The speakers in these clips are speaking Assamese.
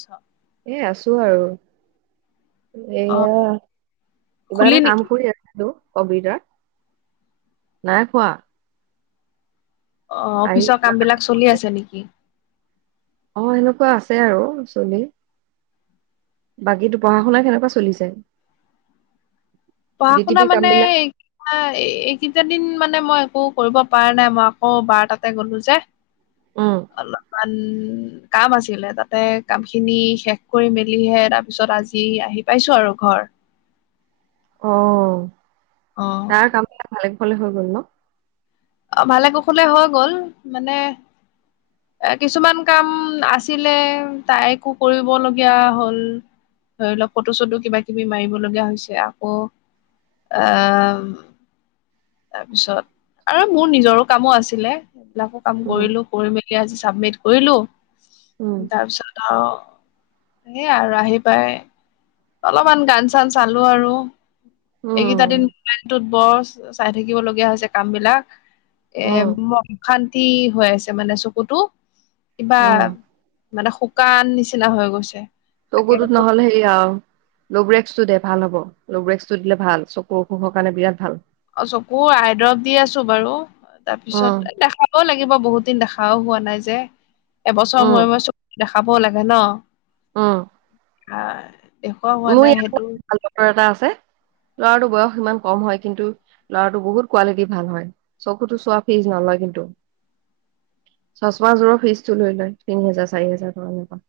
ছ এ আছো আৰু অ এয়া কিবা খুলি এটা কাম নেকি কৰি আছেো হেল্ল' অবিৰত নাই খোৱা অ আহি অফিচৰ কিবা- কাম বিলাক চলি আছে নেকি অ এনেকুৱা আছে আৰু চুলি বাকীতো পঢ়া শুননা কেনেকুৱা চলিছে পঢ়া ডি টি শুনা পি কাম মানে বিলাক এইকেইটা দিন মানে মই একো কৰিব পৰা নাই মই আকৌ বাৰ তাতে গ'লো যে [unintelligible] অ অলপমান কাম আছিলে তাতে কাম খিনি শেষ কৰি মেলিহে তাৰ পিছত আজি আহি পাইছো আৰু ঘৰ অ অ তাৰ কাম একা ভালেগ ভালে হৈ গ'ল ন অ, ভালে কুশলে হৈ গ'ল মানে এ কিছুমান কাম আছিলে তাইকো কৰিবলগীয়া হ'ল। ধৰি লওক ফটো-চটো কিবা কিবি মাৰিব লগীয়া হৈছে আকৌ আহ তাৰপিছত আৰু মোৰ নিজৰো কামো আছিলে, সেইবিলাকো কাম উম কৰিলো। কৰি মেলি আজি চাবমিট কৰিলো উম তাৰ পিছত ত' সেইয়ে আৰু আহি পাই অলপমান গান-চান চালো আৰু এইকেইটা উম দিন টোত বছ চাই থাকিবলগীয়া হৈছে কাম বিলাক এ উম শান্তি হৈ আছে মানে চকুটো কিবা উম মানে শুকান নিচিনা হৈ গৈছে। ত তাকে গুৰুত নহ'লে এইয়া লৰেক্সটো দে ভাল হ'ব লৰেক্সটো দিলে ভাল চকুৰ অসুখৰ কাৰণে বিৰাট ভাল। অ, চকু আইদৰৱ দি আছো বাৰু উম তাৰপিছত দেখ লাগিব বহুত দিন দেখাও হোৱা নাই যে, এবছৰ উম মূৰে-মূৰে চকু দেখাবও লাগে ন। উম। হ দেখুৱা হোৱা মোৰ নাই সেইটো। ভাল বতৰ এটা আছে। ল'ৰাটো বয়স ইমান কম হয় কিন্তু ল'ৰাটো বহুত কোৱালিটি ভাল হয়। চকুটো চোৱা ফিছ নলয় কিন্তু। চচমা যোৰৰ ফিজটো লৈ লয়, তিনি হাজাৰ, চাৰি হাজাৰ পৰা এনেকুৱা।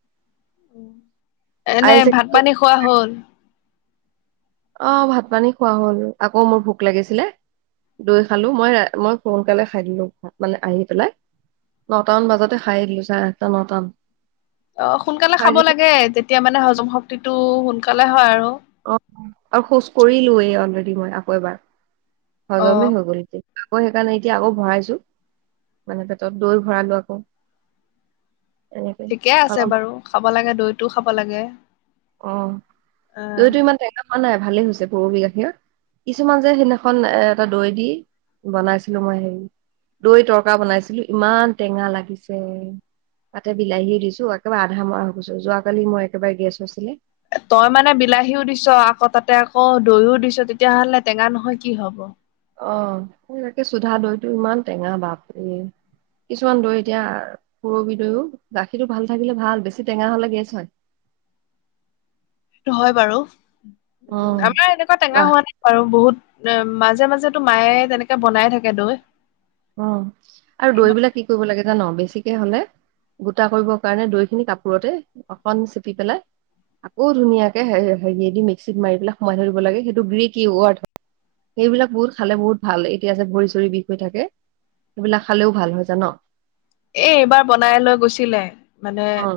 এনে আই ভাত চেকআপ পানী খোৱা হ'ল? অ, ভাত পানী খোৱা হ'ল, আকৌ মোৰ ভোক লাগিছিলে। দৈ খালো মই, মই সোনকালে খাই দিলো মানে আহি পেলাই। নটামান বাজতে খাই আহিলো চাৰে আঠটা নটা অ, সোনকালে খাব লাগে তেতিয়া মানে হজম শক্তিটো সোনকালে হয় আৰু। অ, আৰু শোচ কৰিলোৱেই অলৰেডি মই আকৌ এবাৰ অ হজমেই হৈ গল এতিয়া। মই সেইকাৰণে এতিয়া আকৌ ভৰাইছো। মানে পেটত দৈ ভৰালো আকৌ। এনেকে ঠিকে আছে অলপ বাৰু খাব লাগে দৈটোও খাব লাগে। অ, অ দৈটো ইমান টেকা হোৱা নাই ভালেই হৈছে পুৰবি গাখীৰত। কিছুমান যে সেইদিনাখন এ এটা দৈ দি বনাইছিলো মই হেৰি দৈ তৰকা বনাইছিলো ইমান টেঙা লাগিছে। তাতে বিলাহীও দিছো একেবাৰে আধা মৰা হৈ গছো, যোৱাকালি মই একেবাৰে গেছ হৈছিলে। তই মানে বিলাহীও দিছো আকৌ তাতে আকৌ দৈও দিছো তেতিয়াহলে টেঙা নহয় কি হব। অ, তাকে চোধা দৈটো ইমান টেঙা বাপৰে। কিছুমান দৈ এতিয়া পুৰবি দৈও গাখীৰটো ভাল থাকিলে ভাল বেছি টেঙা হ'লে গেছ হয়। হয় বাৰু, অ উ আমাৰ এনেকুৱা টেঙা বাহ হোৱা নাই। আৰু বহুত মাজে মাজেতো মায়ে তেনেকে বনাই থাকে দৈ। অ, আৰু ইমান দৈবিলাক কি কৰিব লাগে জানো বেছিকে হলে গোটা কৰিবৰ কাৰণে দৈ খিনি কাপোৰতে অকণ চেপি পেলাই আকৌ ধুনীয়াকে হেৰি দি মিক্সিত মাৰি পেলাই সোমাই ধৰিব লাগে, সেইটো গ্ৰেকি সেইবিলাক বহুত খালে বহুত ভাল এতিয়া যে ভৰি-চৰি বিষ হৈ থাকে। সেইবিলাক খালেও ভাল হয় জানো? এই এইবাৰ বনাই লৈ গৈছিলে মানে অ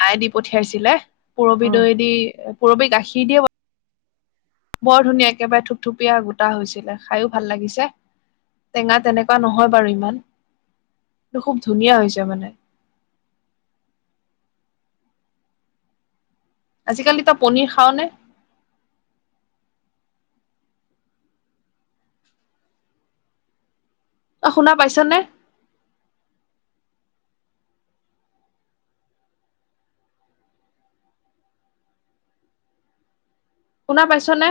মায়ে দি পঠিয়াইছিলে। পুৰবি অ দৈ দি পুৰবি গাখীৰ দিয়ে বৰ ধুনীয়া একেবাৰে থুপথুপীয়া গোটা হৈছিলে, খাইও ভাল লাগিছে। টেঙা তেনেকুৱা নহয় বাৰু ইমান, খুব ধুনীয়া হৈছে মানে। আজিকালি তই পনীৰ খাও নে? অ শুনা পাইছা নে? শুনা পাইছো নে?